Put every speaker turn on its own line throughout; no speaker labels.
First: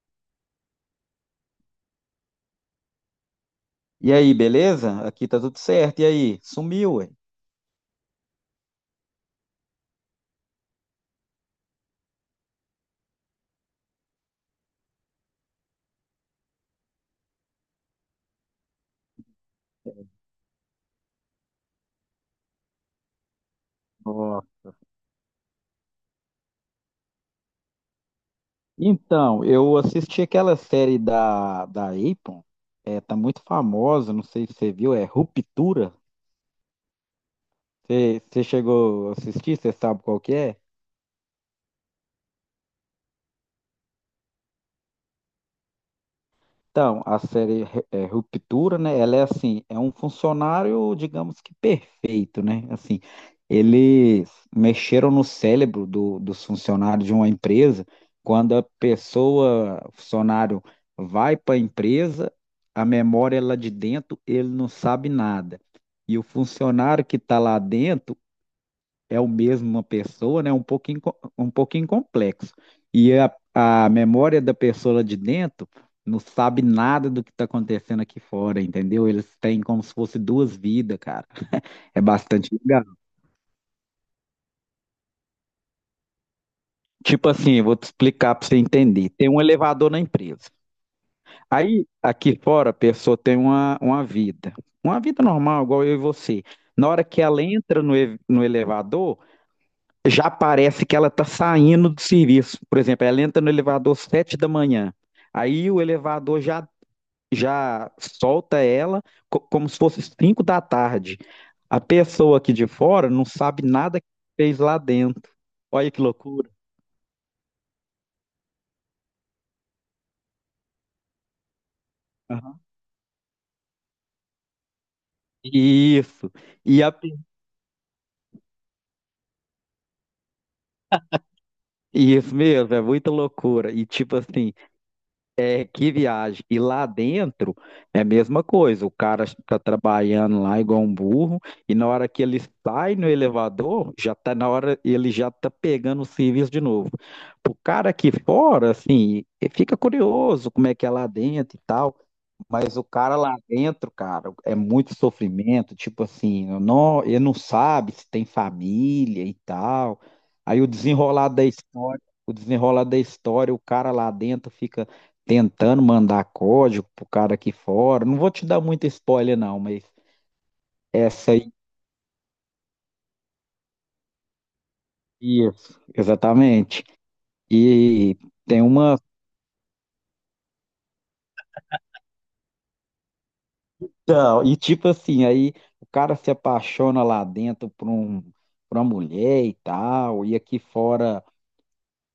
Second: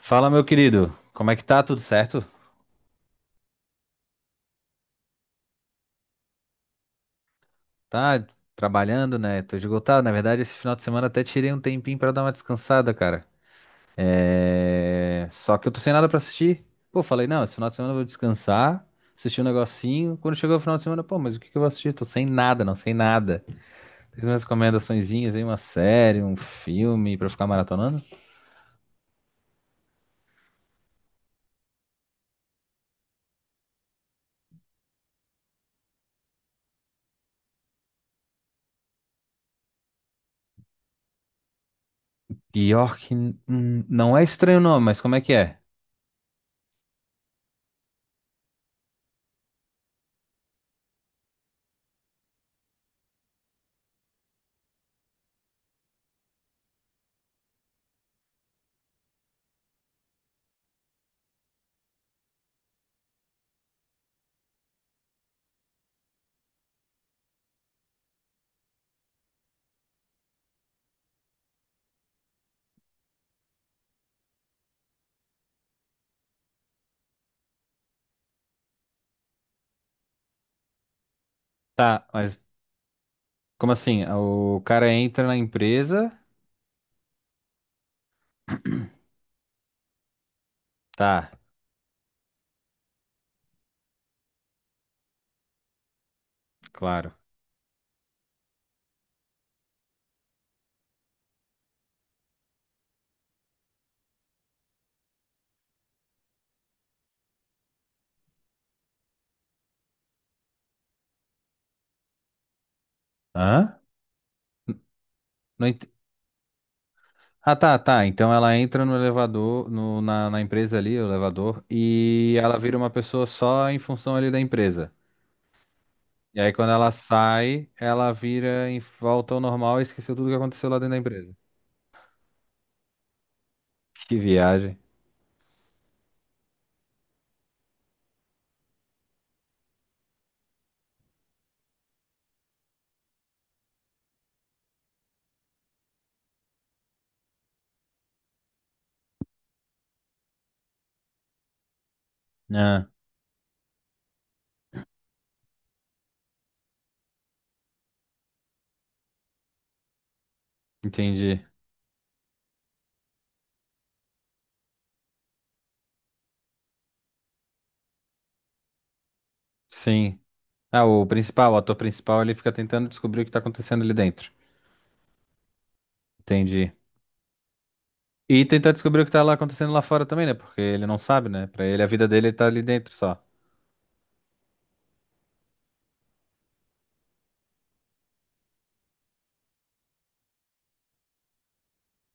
Fala, meu querido. Como é que tá? Tudo certo?
E aí, beleza? Aqui tá tudo certo. E aí? Sumiu, ué.
Tá trabalhando, né? Tô esgotado. Na verdade, esse final de semana até tirei um tempinho pra dar uma descansada, cara. É... só que eu tô sem nada pra assistir. Pô, falei, não, esse final de semana eu vou descansar, assistir um negocinho. Quando chegou o final de semana, pô, mas o que que eu vou assistir? Tô sem nada, não, sem nada. Tem
Ó,
umas recomendaçõezinhas aí, uma série, um filme pra ficar maratonando?
então, eu assisti aquela série da Apple, tá muito famosa, não sei se você viu, é Ruptura. Você chegou a assistir, você sabe qual que é?
Pior que... não é estranho o nome, mas como é que é?
Então, a série Ruptura, né? Ela é assim, é um funcionário, digamos que perfeito, né? Assim, eles mexeram no cérebro dos funcionários de uma empresa. Quando a pessoa, o funcionário, vai para a empresa, a memória é lá de dentro, ele não sabe nada. E o funcionário que está lá dentro é o mesmo uma pessoa, né? Um pouquinho, um pouquinho complexo. E a memória da pessoa lá de dentro não sabe nada do que está acontecendo aqui fora, entendeu? Eles têm como se fosse duas vidas, cara. É
Tá, mas
bastante legal.
como assim? O cara entra na empresa...
Tipo assim, eu vou te explicar para você entender. Tem um elevador na empresa.
Tá.
Aí, aqui fora, a pessoa tem uma vida. Uma vida normal, igual eu e você. Na hora
Claro.
que ela entra no elevador, já parece que ela está saindo do serviço. Por exemplo, ela entra no elevador às 7 da manhã. Aí o elevador já solta ela como se fosse 5 da tarde. A pessoa aqui de fora não sabe
Hã?
nada que fez lá dentro.
Não ent-
Olha que loucura.
Ah, tá, tá. Então ela entra no elevador, na empresa ali, o elevador, e ela
Aham.
vira uma pessoa só em função ali da empresa.
Isso.
E aí quando
E
ela sai, ela vira em volta ao normal e esqueceu tudo que aconteceu lá dentro da empresa.
isso mesmo, é muita loucura. E
Que
tipo assim,
viagem.
véi, que viagem. E lá dentro é a mesma coisa. O cara tá trabalhando lá igual um burro, e na hora que ele sai no elevador, já tá na hora, ele já tá pegando o serviço de novo. O cara aqui fora, assim, fica curioso como é que é lá dentro e tal. Mas o
Ah,
cara lá dentro, cara, é muito sofrimento, tipo assim, eu não, ele não sabe se tem família e tal. Aí o desenrolar
entendi.
da história, o desenrolar da história, o cara lá dentro fica tentando mandar código pro cara aqui fora. Não vou te dar muito spoiler não, mas
Sim. Ah, o
essa
principal,
aí,
o ator principal, ele fica tentando descobrir o que tá acontecendo ali dentro.
isso,
Entendi.
exatamente. E
E
tem
tentar
uma,
descobrir o que tá lá acontecendo lá fora também, né? Porque ele não sabe, né? Pra ele, a vida dele tá ali dentro só.
e tipo assim, aí o cara se apaixona lá dentro por uma mulher e tal, e aqui fora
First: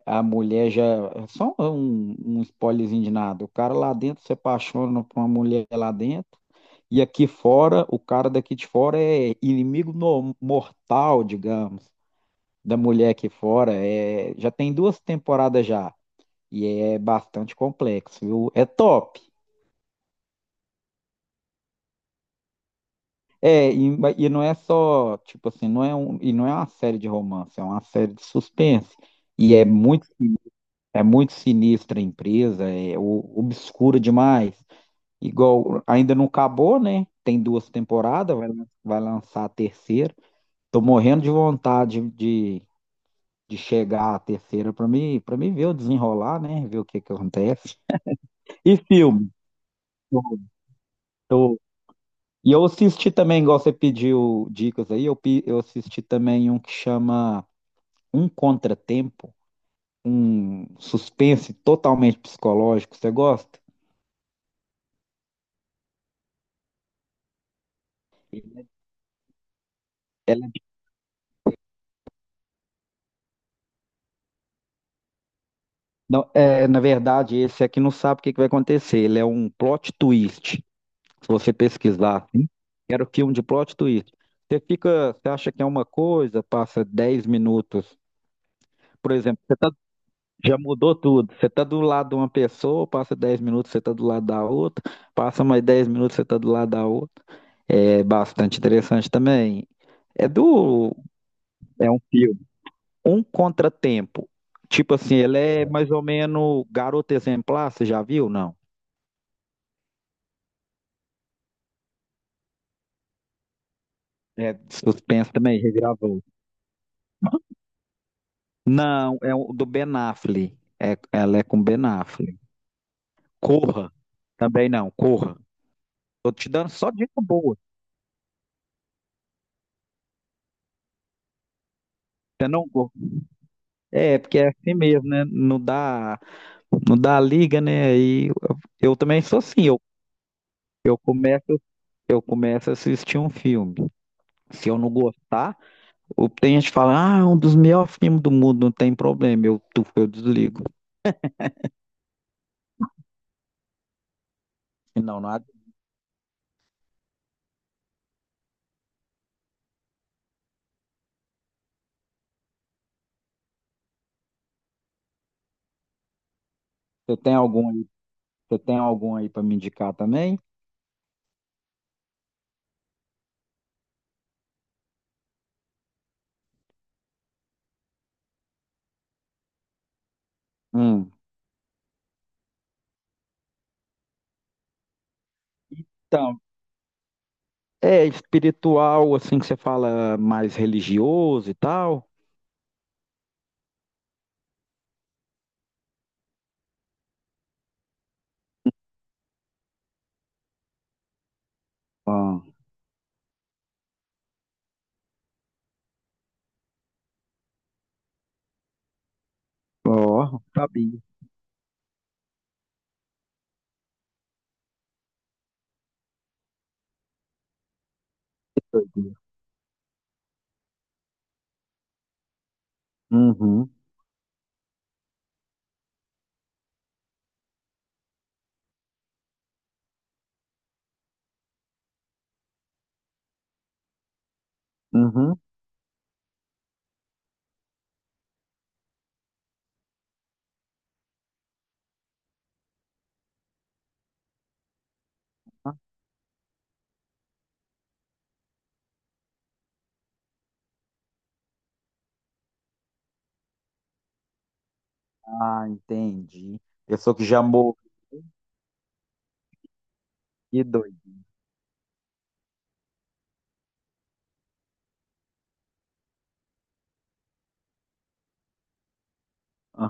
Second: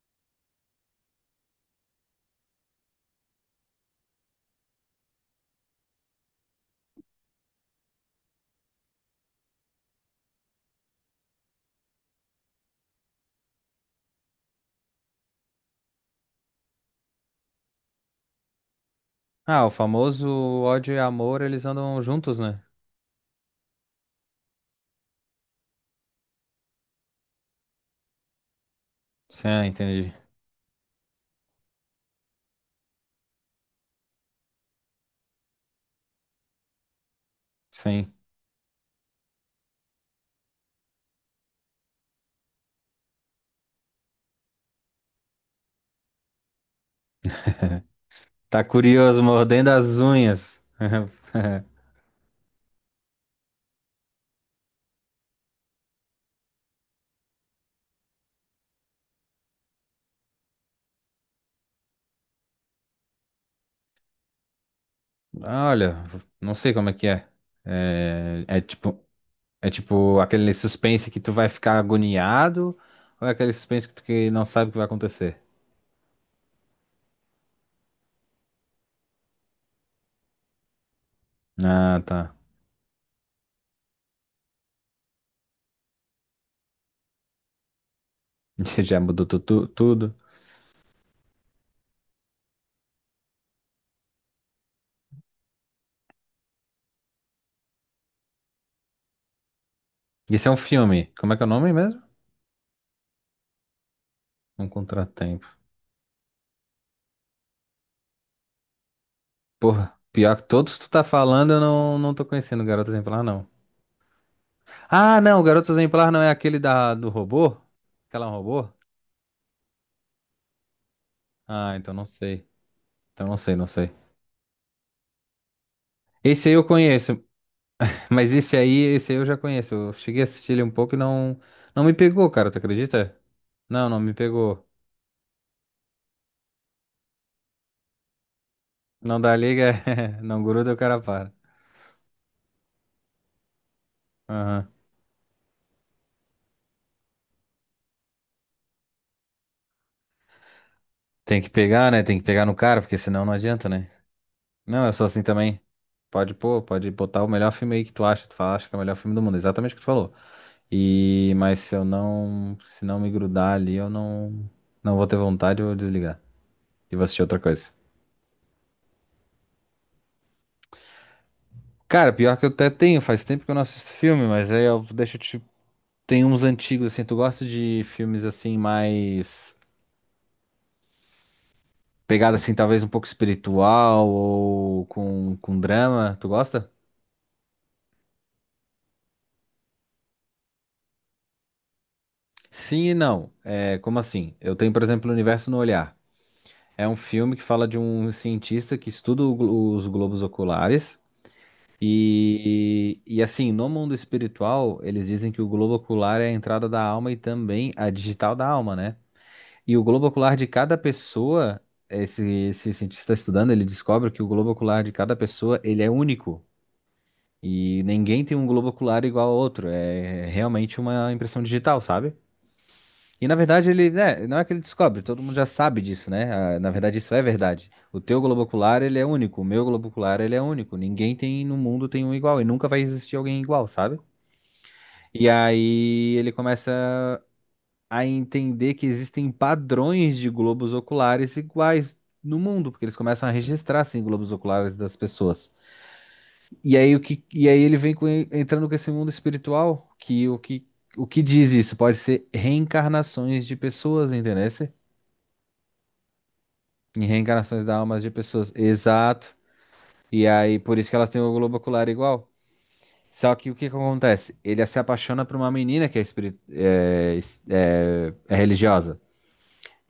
a mulher já. Só um spoilerzinho de nada. O cara lá dentro se apaixona por uma mulher lá dentro. E aqui fora, o cara daqui de fora é inimigo mortal, digamos, da mulher aqui fora. É, já tem duas temporadas já. E é bastante complexo, viu? É top.
Ah, o famoso ódio e amor, eles andam juntos, né?
É, e não é só, tipo assim, e não é uma série de romance, é uma série de suspense.
Sim,
E é
ah, entendi.
é muito sinistra a empresa, é obscura demais. Igual, ainda não acabou, né? Tem duas
Sim.
temporadas, vai lançar a terceira. Tô morrendo de vontade de chegar à terceira para mim ver o desenrolar, né? Ver o que que acontece.
Tá
E
curioso,
filme?
mordendo as
Tô-
unhas.
tô- E eu assisti também, igual você pediu dicas aí, eu assisti também um que chama Um Contratempo, um suspense totalmente psicológico. Você gosta?
Olha, não sei como é que é. É, é tipo, é tipo
Ela-
aquele
é,
suspense que tu vai ficar agoniado, ou é aquele suspense que tu que não sabe o que vai acontecer?
não, é, na verdade, esse aqui não sabe o que que vai acontecer. Ele é um plot twist. Se você
Ah,
pesquisar
tá.
assim, era o filme de plot twist. Você fica, você acha que é uma coisa, passa 10 minutos.
Já
Por
mudou
exemplo, você tá,
tudo.
já mudou tudo. Você tá do lado de uma pessoa, passa 10 minutos, você tá do lado da outra, passa mais 10 minutos, você tá do lado da outra. É bastante interessante também. É
Isso é um
do,
filme. Como é que é o nome
é
mesmo?
um filme. Um contratempo.
Um
Tipo assim, ele
Contratempo.
é mais ou menos Garota Exemplar, você já viu? Não.
Porra, pior que todos que tu tá falando, eu não, não tô conhecendo Garota Exemplar, não.
É de
Ah,
suspense
não, o
também,
Garoto Exemplar não
regravou.
é aquele do robô? Aquela é um robô?
Não, é o do Ben Affleck. É, ela é com
Ah,
Ben
então não
Affleck.
sei. Então não sei, não sei.
Corra. Também não, corra. Tô te
Esse aí eu
dando só dica
conheço,
boa.
mas esse aí eu já conheço. Eu cheguei a assistir ele um pouco e não me pegou,
Você
cara, tu
não... go-
acredita? Não, não me
É, porque é
pegou.
assim mesmo, né? Não dá liga, né? Eu
Não
também
dá
sou assim.
liga, não gruda, o
Eu
cara para.
começo, eu começo a assistir um filme.
Aham.
Se eu não gostar, tem gente que fala, ah, é um dos melhores filmes do mundo, não tem problema. Eu desligo.
Tem que pegar, né? Tem que pegar no cara, porque senão não adianta, né? Não, eu sou
Não,
assim
não. Há.
também. Pode pôr, pode botar o melhor filme aí que tu acha, tu fala, acha que é o melhor filme do mundo. Exatamente o que tu falou. E mas se não me grudar ali, eu não não vou ter vontade, eu vou desligar e vou
Você
assistir
tem
outra
algum
coisa.
aí? Você tem algum aí para me indicar também?
Cara, pior que eu até tenho, faz tempo que eu não assisto filme, mas aí eu deixa tipo tem uns antigos assim, tu gosta de filmes assim mais
Hum,
pegada assim, talvez um pouco espiritual ou com drama, tu
então,
gosta?
é espiritual, assim que você fala, mais religioso e tal?
Sim e não. É, como assim? Eu tenho, por exemplo, O Universo no Olhar. É um filme que fala de um cientista que estuda os globos oculares.
Ó,
E assim, no mundo espiritual, eles dizem que o globo ocular é a entrada da alma e também a digital da alma, né? E o globo ocular
ó,
de cada
sabia.
pessoa, esse, esse cientista estudando, ele descobre que o globo ocular de cada pessoa, ele é único. E ninguém tem um globo ocular igual ao outro. É realmente uma impressão digital, sabe? E na verdade
Uhum,
ele, né, não é que ele descobre, todo mundo já sabe disso, né? Ah, na verdade isso é verdade. O teu globo ocular, ele é único, o meu globo ocular, ele é único. Ninguém tem no mundo tem um igual e nunca vai existir alguém igual, sabe? E
uhum.
aí ele começa a entender que existem padrões de globos oculares iguais no mundo, porque eles começam a registrar assim globos oculares das pessoas. E aí o que e aí ele entrando com esse mundo espiritual, que o que diz isso pode ser reencarnações de pessoas, entendeu?
Ah, entendi.
Em
Pessoa que já
reencarnações da
morreu,
almas de pessoas. Exato. E aí,
que
por isso que elas
doido.
têm o globo ocular igual. Só que o que que acontece? Ele se apaixona por uma menina que é, é religiosa.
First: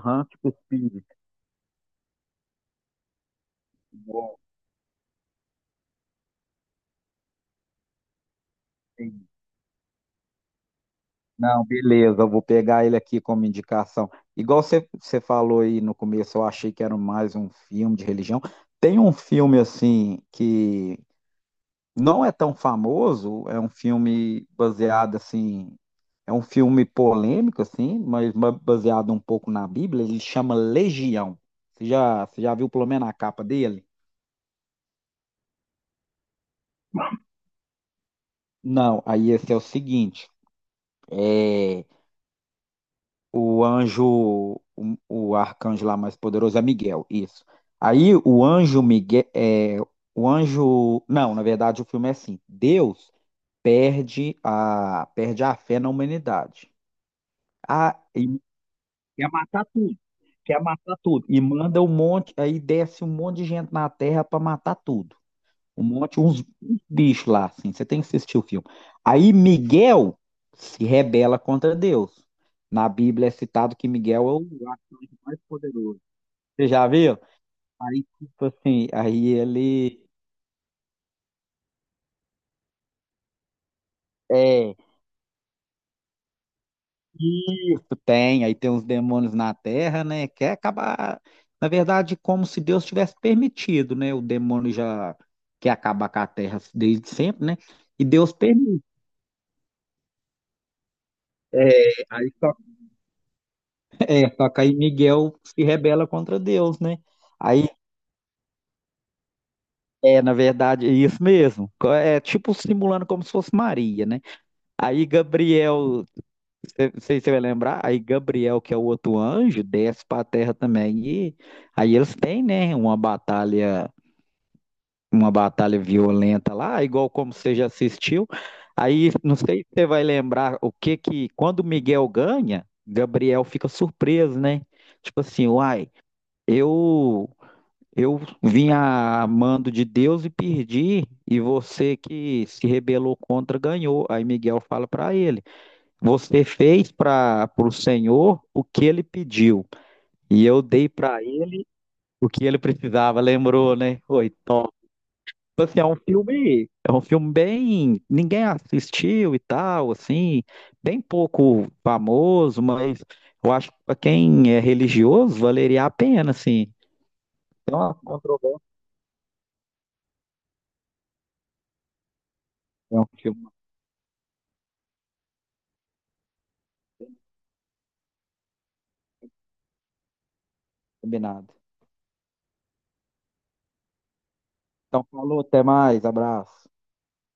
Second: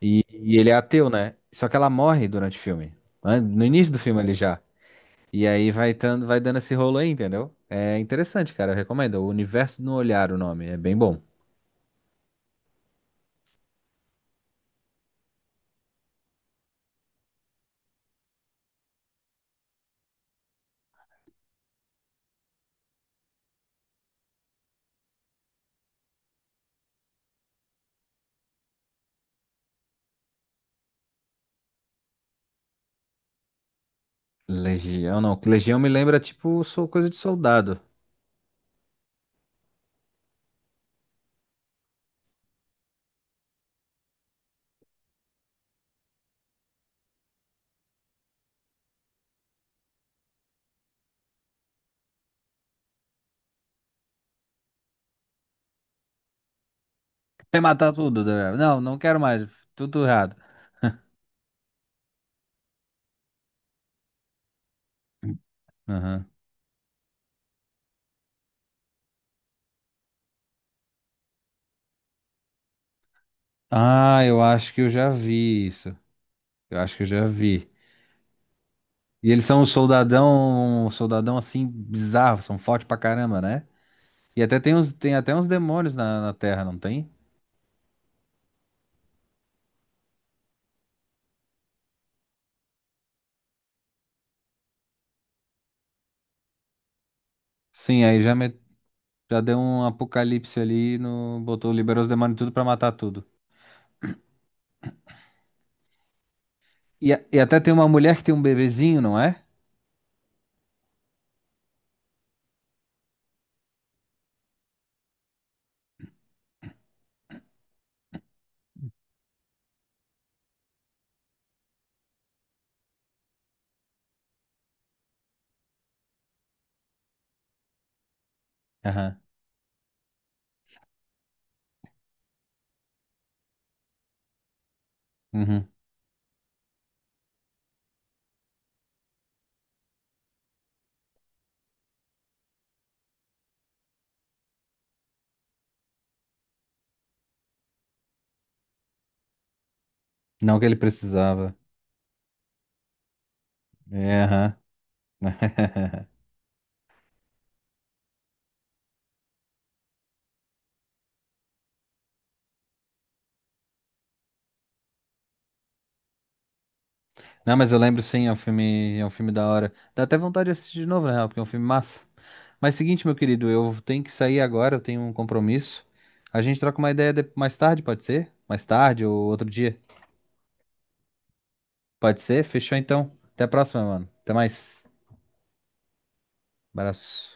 tipo
E ele é ateu,
espírito.
né? Só que ela morre durante o filme. Né? No início do filme ele
Igual,
já. E aí vai, tando, vai dando esse rolo aí, entendeu? É interessante, cara. Eu recomendo. O
entendi.
Universo no Olhar, o nome. É bem bom.
Não, beleza, eu vou pegar ele aqui como indicação. Igual você falou aí no começo, eu achei que era mais um filme de religião. Tem um filme assim que não é tão famoso, é um filme baseado assim, é um filme polêmico assim, mas baseado um pouco na Bíblia, ele chama Legião. Você já viu pelo menos a capa dele?
Legião, não. Legião me lembra, tipo, sou coisa de soldado.
Não, aí esse é o seguinte, é o anjo, o arcanjo lá mais poderoso é Miguel, isso. Aí o anjo Miguel, é, o anjo, não, na verdade o filme é assim, Deus perde a fé na humanidade.
Quer matar
Ah,
tudo, né? Não, não quero
quer
mais.
matar tudo,
Tudo errado.
quer matar tudo. E manda um monte, aí desce um monte de gente na Terra pra matar tudo. Um monte,
Aham.
uns bichos lá, assim. Você tem que assistir o filme. Aí Miguel se rebela contra Deus. Na Bíblia é citado que
Ah,
Miguel é
eu
o
acho que eu já
arcanjo mais
vi isso.
poderoso. Você
Eu
já
acho que eu
viu?
já vi.
Aí, tipo assim, aí
E eles são
ele.
um soldadão assim bizarro, são fortes pra caramba, né? E até tem
É,
uns, tem até uns demônios na Terra, não tem?
isso, tem. Aí tem uns demônios na Terra, né? Quer acabar. Na verdade, como se Deus tivesse permitido, né? O demônio já quer acabar com a Terra desde sempre, né?
Sim,
E
aí
Deus
já,
permite.
já deu um apocalipse ali, no,
É,
botou, liberou os
aí
demônios tudo
só,
pra matar tudo.
só que aí Miguel se rebela contra Deus, né?
E, e até
Aí,
tem uma mulher que tem um bebezinho, não é?
é, na verdade, é isso mesmo. É tipo simulando como se fosse Maria, né? Aí Gabriel Não sei se você vai lembrar, aí Gabriel, que é o outro anjo, desce para a terra também. E aí eles têm, né, uma batalha violenta lá, igual como você já assistiu. Aí
Aham.
não sei se você vai lembrar o que que quando Miguel ganha, Gabriel fica surpreso, né? Tipo assim,
Uhum.
uai, eu eu vim a mando de Deus e perdi, e você que se rebelou contra ganhou. Aí Miguel fala para ele. Você fez para o Senhor o que ele pediu, e
Não
eu
que ele
dei para
precisava.
ele o que ele precisava, lembrou, né?
É,
Foi
aham.
top. Tipo assim, é um filme bem, ninguém assistiu e tal, assim, bem pouco famoso, mas eu acho que para quem é religioso valeria a pena, assim.
Não, mas eu
Então, é uma
lembro sim,
controvérsia,
é um filme da hora. Dá até vontade de assistir de novo, na real, porque é um filme massa. Mas
é um
seguinte, meu querido,
filme
eu tenho que sair agora, eu tenho um compromisso. A gente troca uma ideia mais tarde, pode ser? Mais tarde ou outro dia.
combinado.
Pode ser? Fechou então. Até a próxima, mano. Até mais.
Então, falou, até mais, abraço.
Abraço.